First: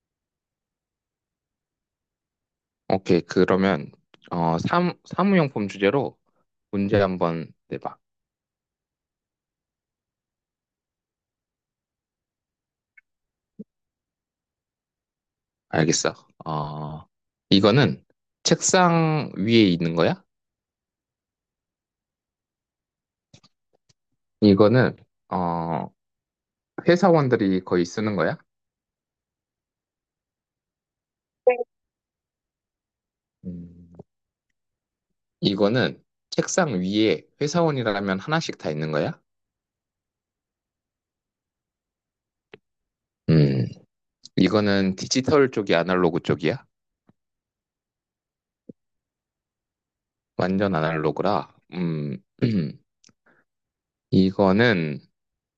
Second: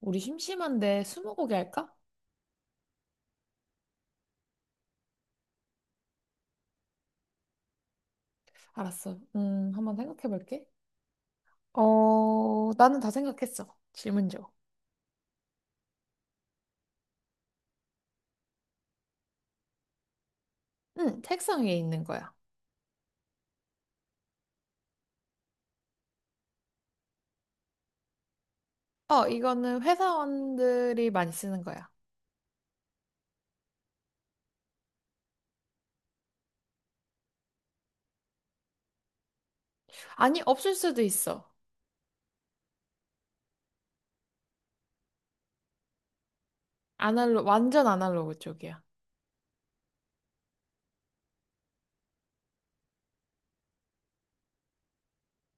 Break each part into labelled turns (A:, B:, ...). A: 우리 심심한데 스무고개 할까?
B: 오케이. 그러면 사무용품 주제로 문제 한번 내봐.
A: 알았어. 한번 생각해 볼게. 나는 다 생각했어. 질문 줘.
B: 알겠어. 어, 이거는 책상 위에 있는 거야?
A: 응, 책상 위에 있는 거야.
B: 이거는 어, 회사원들이 거의 쓰는 거야?
A: 이거는 회사원들이 많이 쓰는 거야.
B: 음, 이거는 책상 위에 회사원이라면 하나씩 다 있는 거야?
A: 아니, 없을 수도 있어.
B: 음, 이거는 디지털 쪽이 아날로그 쪽이야?
A: 완전 아날로그 쪽이야.
B: 완전 아날로그라. 이거는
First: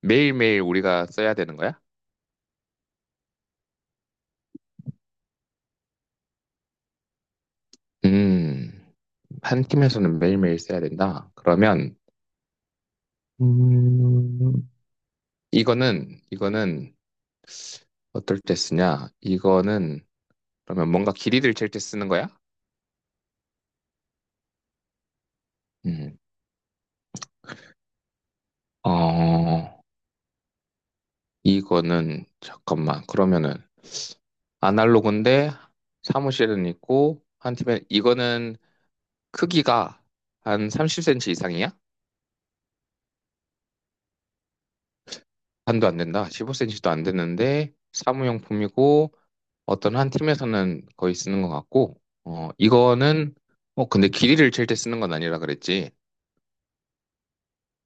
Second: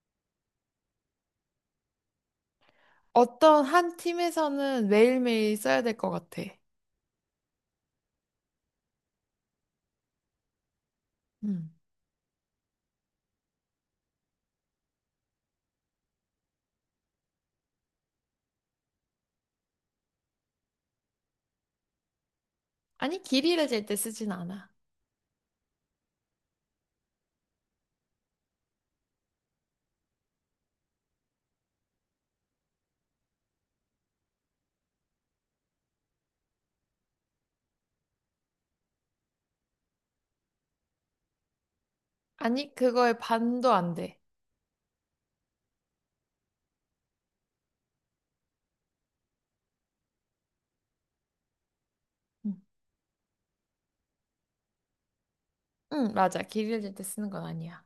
B: 매일매일 우리가 써야 되는 거야?
A: 어떤 한 팀에서는 매일매일 써야 될 것 같아.
B: 음. 한 팀에서는 매일매일 써야 된다.
A: 음.
B: 그러면 음, 이거는 어떨 때 쓰냐? 이거는 그러면 뭔가 길이를 잴 때 쓰는 거야?
A: 아니, 길이를 잴 때 쓰진 않아.
B: 음. 어, 이거는 잠깐만. 그러면은 아날로그인데 사무실은 있고 한 팀에 이거는 크기가 한 30cm 이상이야?
A: 아니, 그거의 반도 안 돼.
B: 반도 안 된다. 15cm도 안 되는데 사무용품이고 어떤 한 팀에서는 거의 쓰는 것 같고,
A: 응,
B: 근데 길이를 잴 때 쓰는 건 아니라 그랬지.
A: 응, 맞아. 길이를 잴 때 쓰는 건 아니야.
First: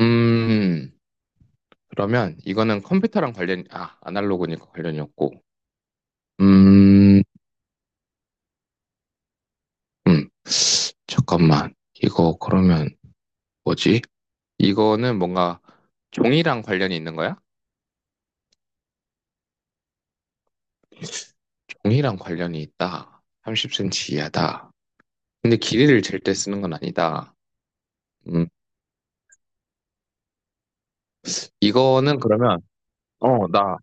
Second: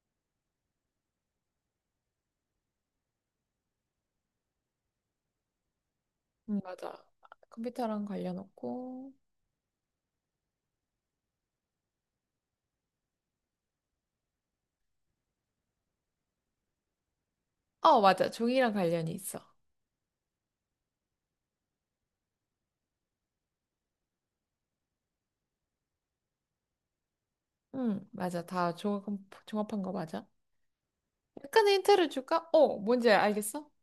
B: 음, 그러면 이거는 컴퓨터랑 관련, 아, 아날로그니까 관련이 없고.
A: 응, 맞아.
B: 음,
A: 아, 컴퓨터랑 관련 없고.
B: 음, 잠깐만. 이거 그러면 뭐지? 이거는 뭔가 종이랑 관련이 있는 거야?
A: 어, 맞아. 종이랑 관련이 있어.
B: 종이랑 관련이 있다. 30cm 이하다. 근데 길이를 잴 때 쓰는 건 아니다.
A: 응, 맞아.
B: 음,
A: 다 종합한 거 맞아. 약간의 힌트를
B: 이거는
A: 줄까?
B: 그러면,
A: 뭔지
B: 어,
A: 알겠어?
B: 나,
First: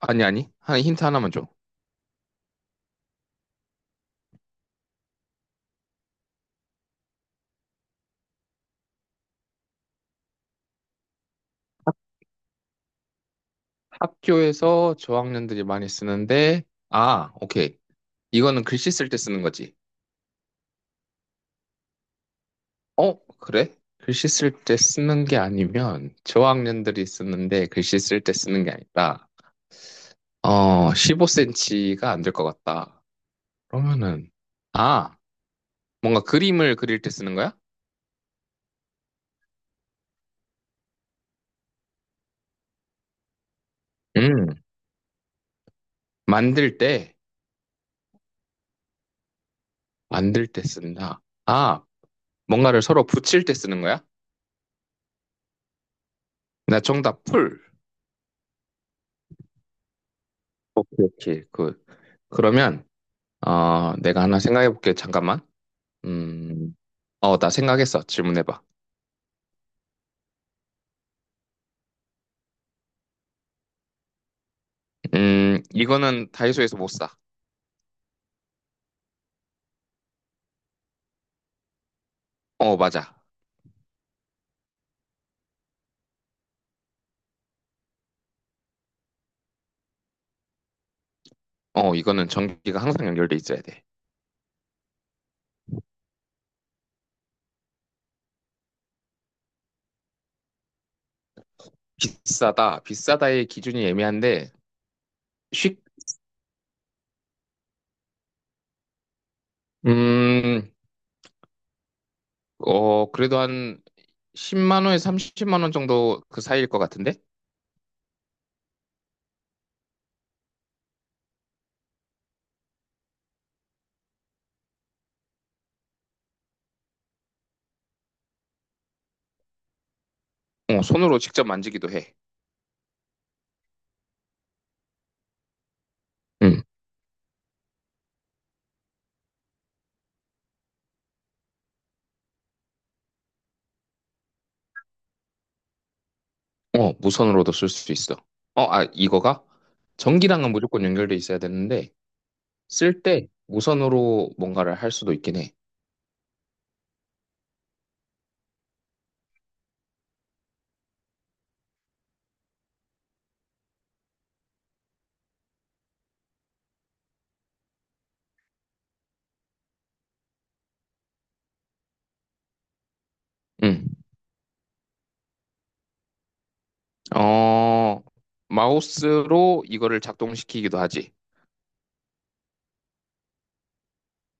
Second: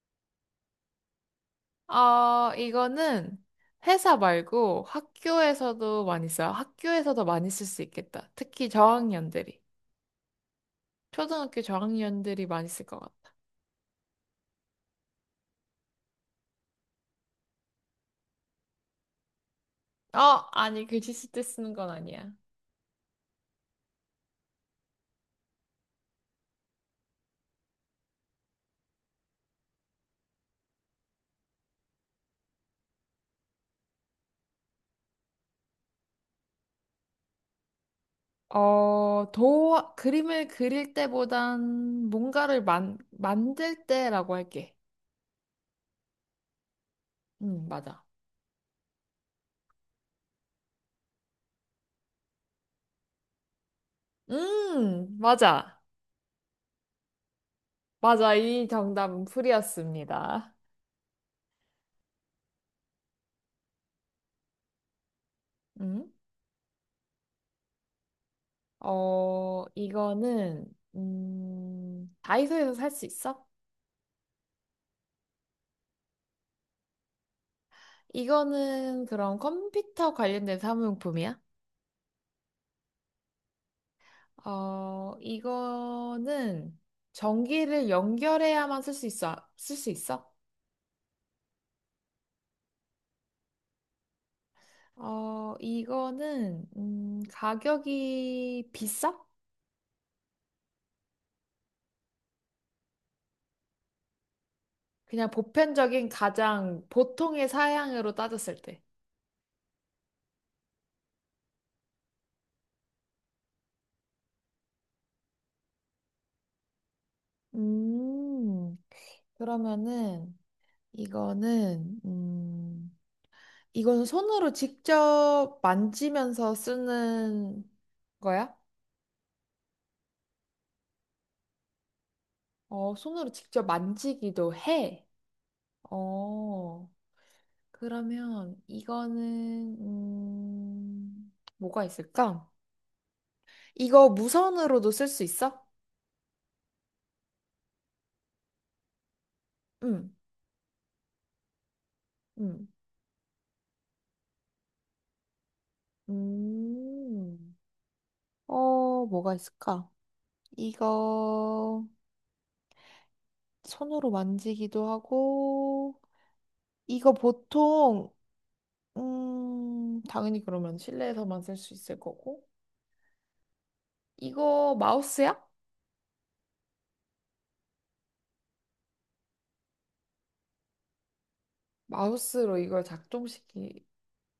B: 아니, 아니. 한 힌트 하나만 줘.
A: 이거는 회사 말고 학교에서도 많이 써요. 학교에서도 많이 쓸 수 있겠다. 특히 저학년들이. 초등학교 저학년들이 많이 쓸 것 같다.
B: 학교에서 저학년들이 많이 쓰는데, 아, 오케이. 이거는 글씨 쓸 때 쓰는 거지.
A: 어, 아니, 글씨 쓸 때 쓰는 건 아니야.
B: 어, 그래? 글씨 쓸 때 쓰는 게 아니면, 저학년들이 쓰는데 글씨 쓸 때 쓰는 게 아니라, 15cm가 안 될 것 같다. 그러면은, 아, 뭔가 그림을 그릴 때 쓰는 거야?
A: 그림을 그릴 때보단 뭔가를 만들 때라고
B: 음,
A: 할게.
B: 만들 때,
A: 응, 맞아.
B: 만들 때 쓴다. 아, 뭔가를 서로 붙일 때 쓰는 거야?
A: 맞아.
B: 나 정답 풀.
A: 맞아, 이 정답은 풀이었습니다.
B: 오케이, 오케이. 그러면, 내가 하나 생각해 볼게. 잠깐만.
A: 음,
B: 음, 어, 나 생각했어. 질문해봐.
A: 이거는, 다이소에서 살 수 있어?
B: 이거는 다이소에서 못 사.
A: 이거는 그럼 컴퓨터 관련된 사무용품이야?
B: 어, 맞아.
A: 이거는 전기를 연결해야만 쓸 수 있어?
B: 어, 이거는 전기가 항상 연결돼 있어야 돼.
A: 이거는, 가격이 비싸?
B: 비싸다. 비싸다의 기준이 애매한데,
A: 그냥
B: 쉽,
A: 보편적인 가장 보통의 사양으로 따졌을 때.
B: 음, 그래도 한 10만 원에서 30만 원 정도 그 사이일 것 같은데?
A: 음, 그러면은, 이거는 이거는 손으로 직접 만지면서 쓰는 거야?
B: 어, 손으로 직접 만지기도 해.
A: 손으로 직접 만지기도 해.
B: 음,
A: 어, 그러면 이거는 뭐가 있을까? 이거 무선으로도 쓸 수 있어?
B: 어, 무선으로도 쓸 수 있어. 어, 아, 이거가?
A: 응,
B: 전기랑은 무조건 연결돼 있어야 되는데,
A: 응,
B: 쓸 때 무선으로 뭔가를 할 수도 있긴 해.
A: 음. 뭐가 있을까? 이거 손으로 만지기도 하고, 이거 보통 당연히 그러면 실내에서만 쓸 수 있을 거고.
B: 음.
A: 이거 마우스야?
B: 어, 마우스로 이거를 작동시키기도 하지.
A: 마우스로 이걸 작동시키.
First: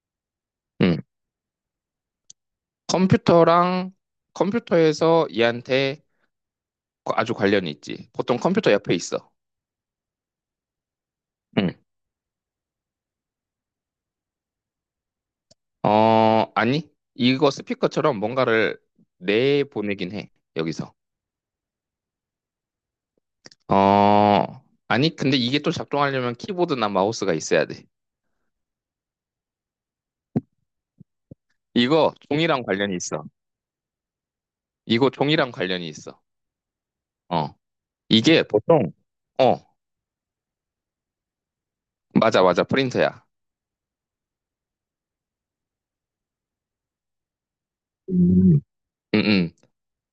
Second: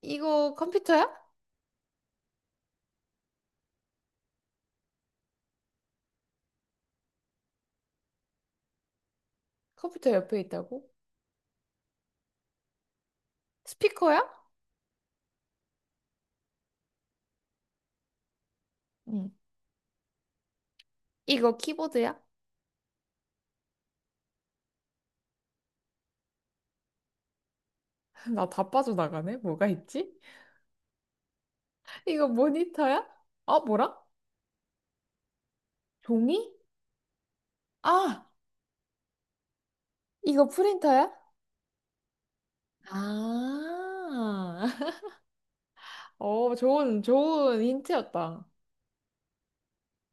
A: 이거
B: 응.
A: 컴퓨터야?
B: 컴퓨터랑 컴퓨터에서 얘한테 아주 관련이 있지. 보통 컴퓨터 옆에 있어.
A: 컴퓨터 옆에 있다고?
B: 응.
A: 스피커야?
B: 어, 아니. 이거 스피커처럼 뭔가를
A: 응.
B: 내보내긴 해. 여기서.
A: 이거 키보드야?
B: 어, 아니. 근데 이게 또 작동하려면 키보드나 마우스가 있어야 돼.
A: 나 다 빠져나가네. 뭐가 있지?
B: 이거
A: 이거
B: 종이랑 관련이
A: 모니터야?
B: 있어.
A: 뭐라?
B: 이거 종이랑 관련이 있어.
A: 종이?
B: 어.
A: 아,
B: 이게 보통, 어,
A: 이거 프린터야?
B: 맞아, 맞아. 프린터야.
A: 아, 좋은, 좋은 힌트였다.
B: 음. 응, 응.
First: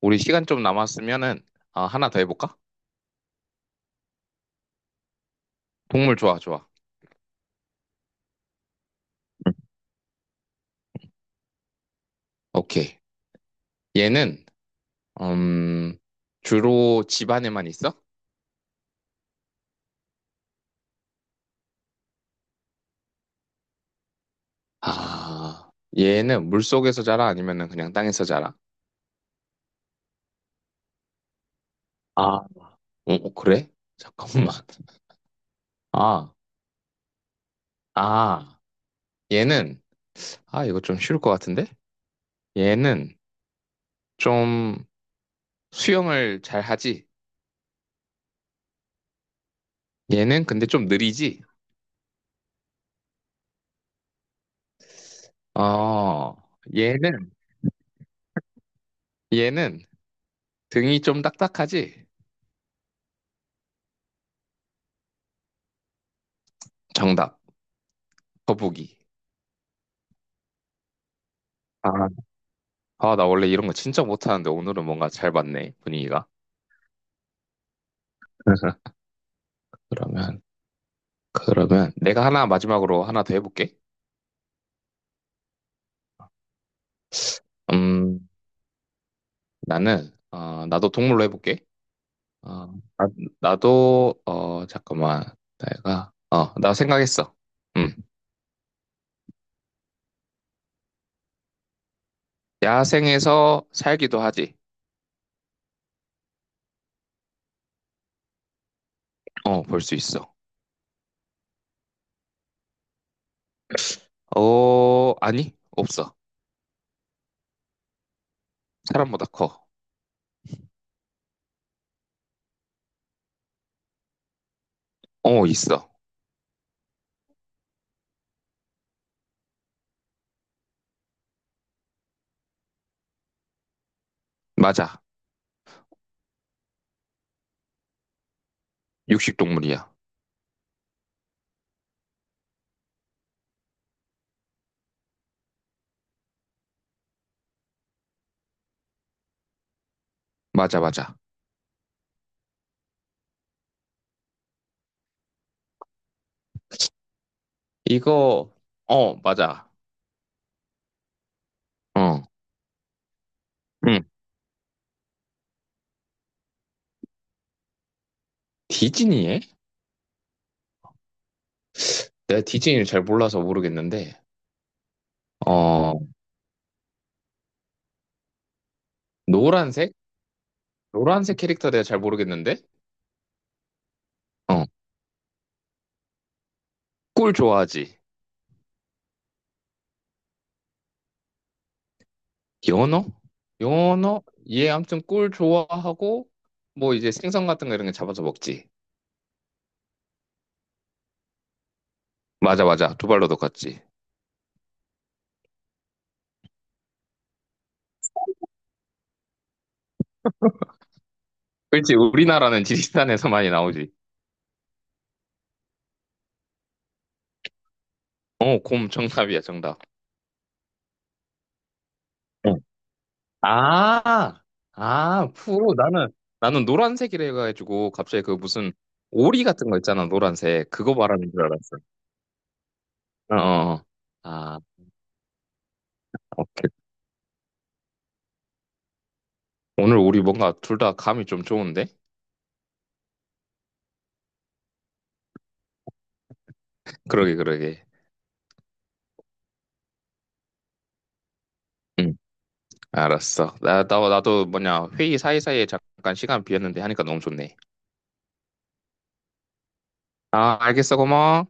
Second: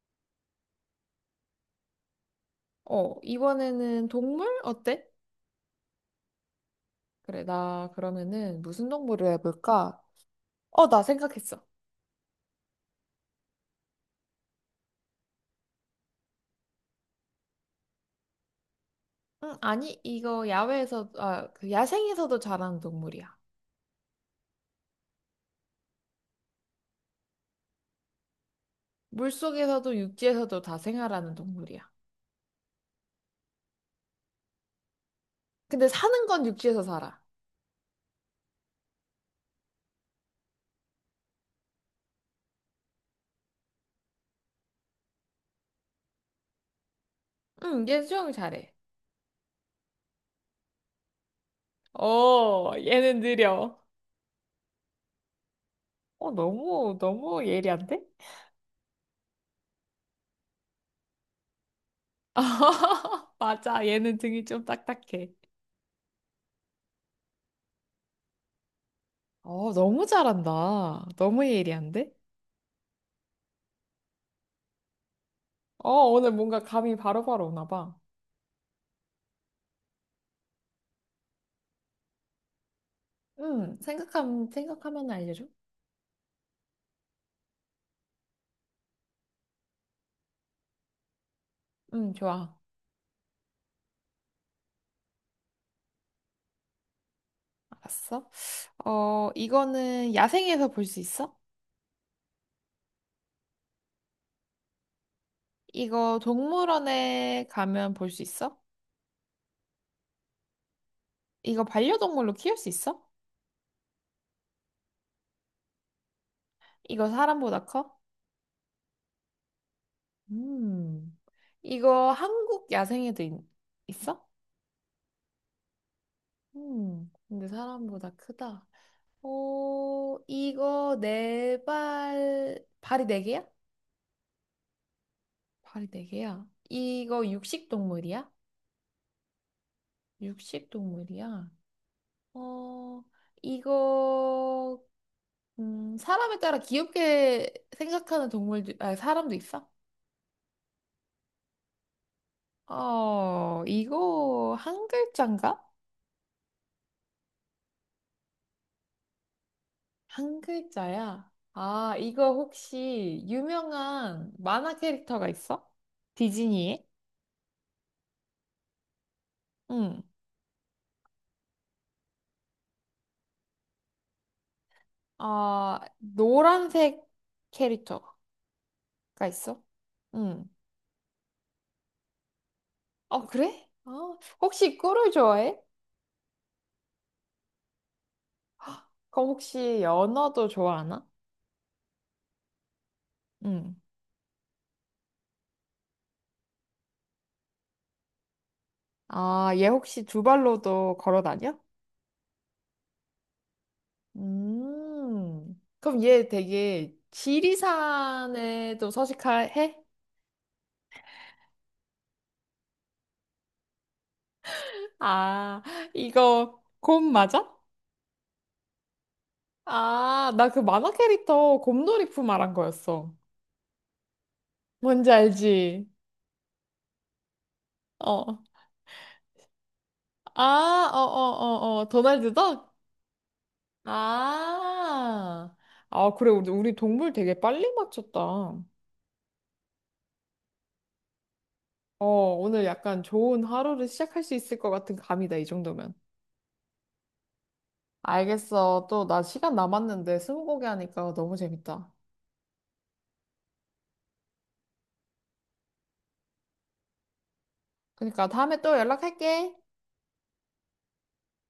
B: 우리 시간 좀 남았으면은 아, 하나 더 해볼까?
A: 이번에는 동물? 어때?
B: 동물 좋아, 좋아.
A: 그래, 나 그러면은 무슨 동물을
B: 응.
A: 해볼까? 나 생각했어.
B: 오케이. 얘는 음, 주로 집 안에만 있어?
A: 응, 아니, 그 야생에서도 자라는 동물이야.
B: 아, 얘는 물속에서 자라 아니면은 그냥 땅에서 자라?
A: 물속에서도 육지에서도 다 생활하는 동물이야.
B: 아, 오 어, 그래? 잠깐만.
A: 근데 사는
B: 아,
A: 건 육지에서 살아.
B: 아, 얘는 아, 이거 좀 쉬울 것 같은데? 얘는 좀 수영을 잘 하지?
A: 응, 얘 수영 잘해.
B: 얘는 근데 좀 느리지?
A: 얘는 느려.
B: 어,
A: 너무,
B: 얘는
A: 너무 예리한데?
B: 얘는 등이 좀 딱딱하지?
A: 맞아, 얘는 등이 좀 딱딱해.
B: 정답. 거북이.
A: 너무 잘한다. 너무
B: 아.
A: 예리한데?
B: 아, 나 원래 이런 거 진짜 못하는데 오늘은 뭔가 잘 맞네, 분위기가.
A: 오늘 뭔가 감이 바로바로 오나 봐.
B: 그러면, 그러면 내가 하나 마지막으로 하나 더 해볼게.
A: 응, 생각하면 알려줘.
B: 음, 나는, 나도 동물로 해볼게.
A: 응, 좋아.
B: 어, 아, 나도, 잠깐만. 내가, 어, 나 생각했어. 음,
A: 알았어. 이거는 야생에서 볼 수 있어?
B: 야생에서 살기도 하지.
A: 이거 동물원에 가면 볼 수 있어?
B: 어, 볼 수 있어.
A: 이거 반려동물로 키울 수 있어?
B: 어, 아니, 없어.
A: 이거 사람보다 커?
B: 사람보다 커.
A: 음. 이거 한국 야생에도 있어?
B: 어, 있어.
A: 근데 사람보다 크다. 이거 발이 네 개야?
B: 맞아.
A: 발이 네 개야. 이거 육식 동물이야?
B: 육식동물이야.
A: 육식 동물이야. 어, 이거 사람에 따라 귀엽게 생각하는 동물들 아, 사람도 있어?
B: 맞아, 맞아.
A: 이거 한 글자인가?
B: 이거, 어, 맞아.
A: 한 글자야. 아,
B: 어.
A: 이거 혹시
B: 응.
A: 유명한 만화 캐릭터가 있어? 디즈니에?
B: 디즈니에?
A: 응.
B: 내가 디즈니를 잘 몰라서 모르겠는데,
A: 아,
B: 어,
A: 노란색 캐릭터가 있어?
B: 노란색?
A: 응.
B: 노란색 캐릭터 내가 잘 모르겠는데,
A: 어, 그래?
B: 어,
A: 혹시 꿀을 좋아해?
B: 꿀 좋아하지.
A: 그럼 혹시 연어도 좋아하나?
B: 연어?
A: 응.
B: 연어? 얘 아무튼 꿀 좋아하고, 뭐 이제 생선 같은 거 이런 게 잡아서 먹지.
A: 아, 얘 혹시 두 발로도 걸어 다녀?
B: 맞아, 맞아. 두 발로도 같지.
A: 음. 그럼 얘 되게 지리산에도 서식해?
B: 그렇지. 우리나라는 지리산에서 많이 나오지.
A: 아, 이거 곰 맞아?
B: 어, 곰 정답이야, 정답.
A: 아, 나 그 만화 캐릭터 곰돌이푸 말한
B: 어.
A: 거였어.
B: 아,
A: 뭔지
B: 아, 푸
A: 알지?
B: 나는, 나는 노란색이라 해가지고, 갑자기 그
A: 어.
B: 무슨 오리 같은 거 있잖아, 노란색.
A: 아,
B: 그거
A: 어, 어,
B: 말하는 줄
A: 어,
B: 알았어.
A: 어. 도날드 덕?
B: 어, 어. 어. 아,
A: 아. 아, 그래. 우리,
B: 오케이.
A: 우리 동물 되게 빨리 맞췄다.
B: 오늘 우리 뭔가 둘 다 감이 좀 좋은데?
A: 오늘 약간 좋은 하루를 시작할 수 있을 것 같은 감이다, 이 정도면.
B: 그러게, 그러게.
A: 알겠어. 또 나 시간 남았는데 스무고개 하니까 너무 재밌다.
B: 응, 알았어. 나도 뭐냐, 회의 사이사이에 잠깐 시간 비었는데 하니까 너무 좋네.
A: 그러니까 다음에 또 연락할게.
B: 아, 알겠어, 고마워.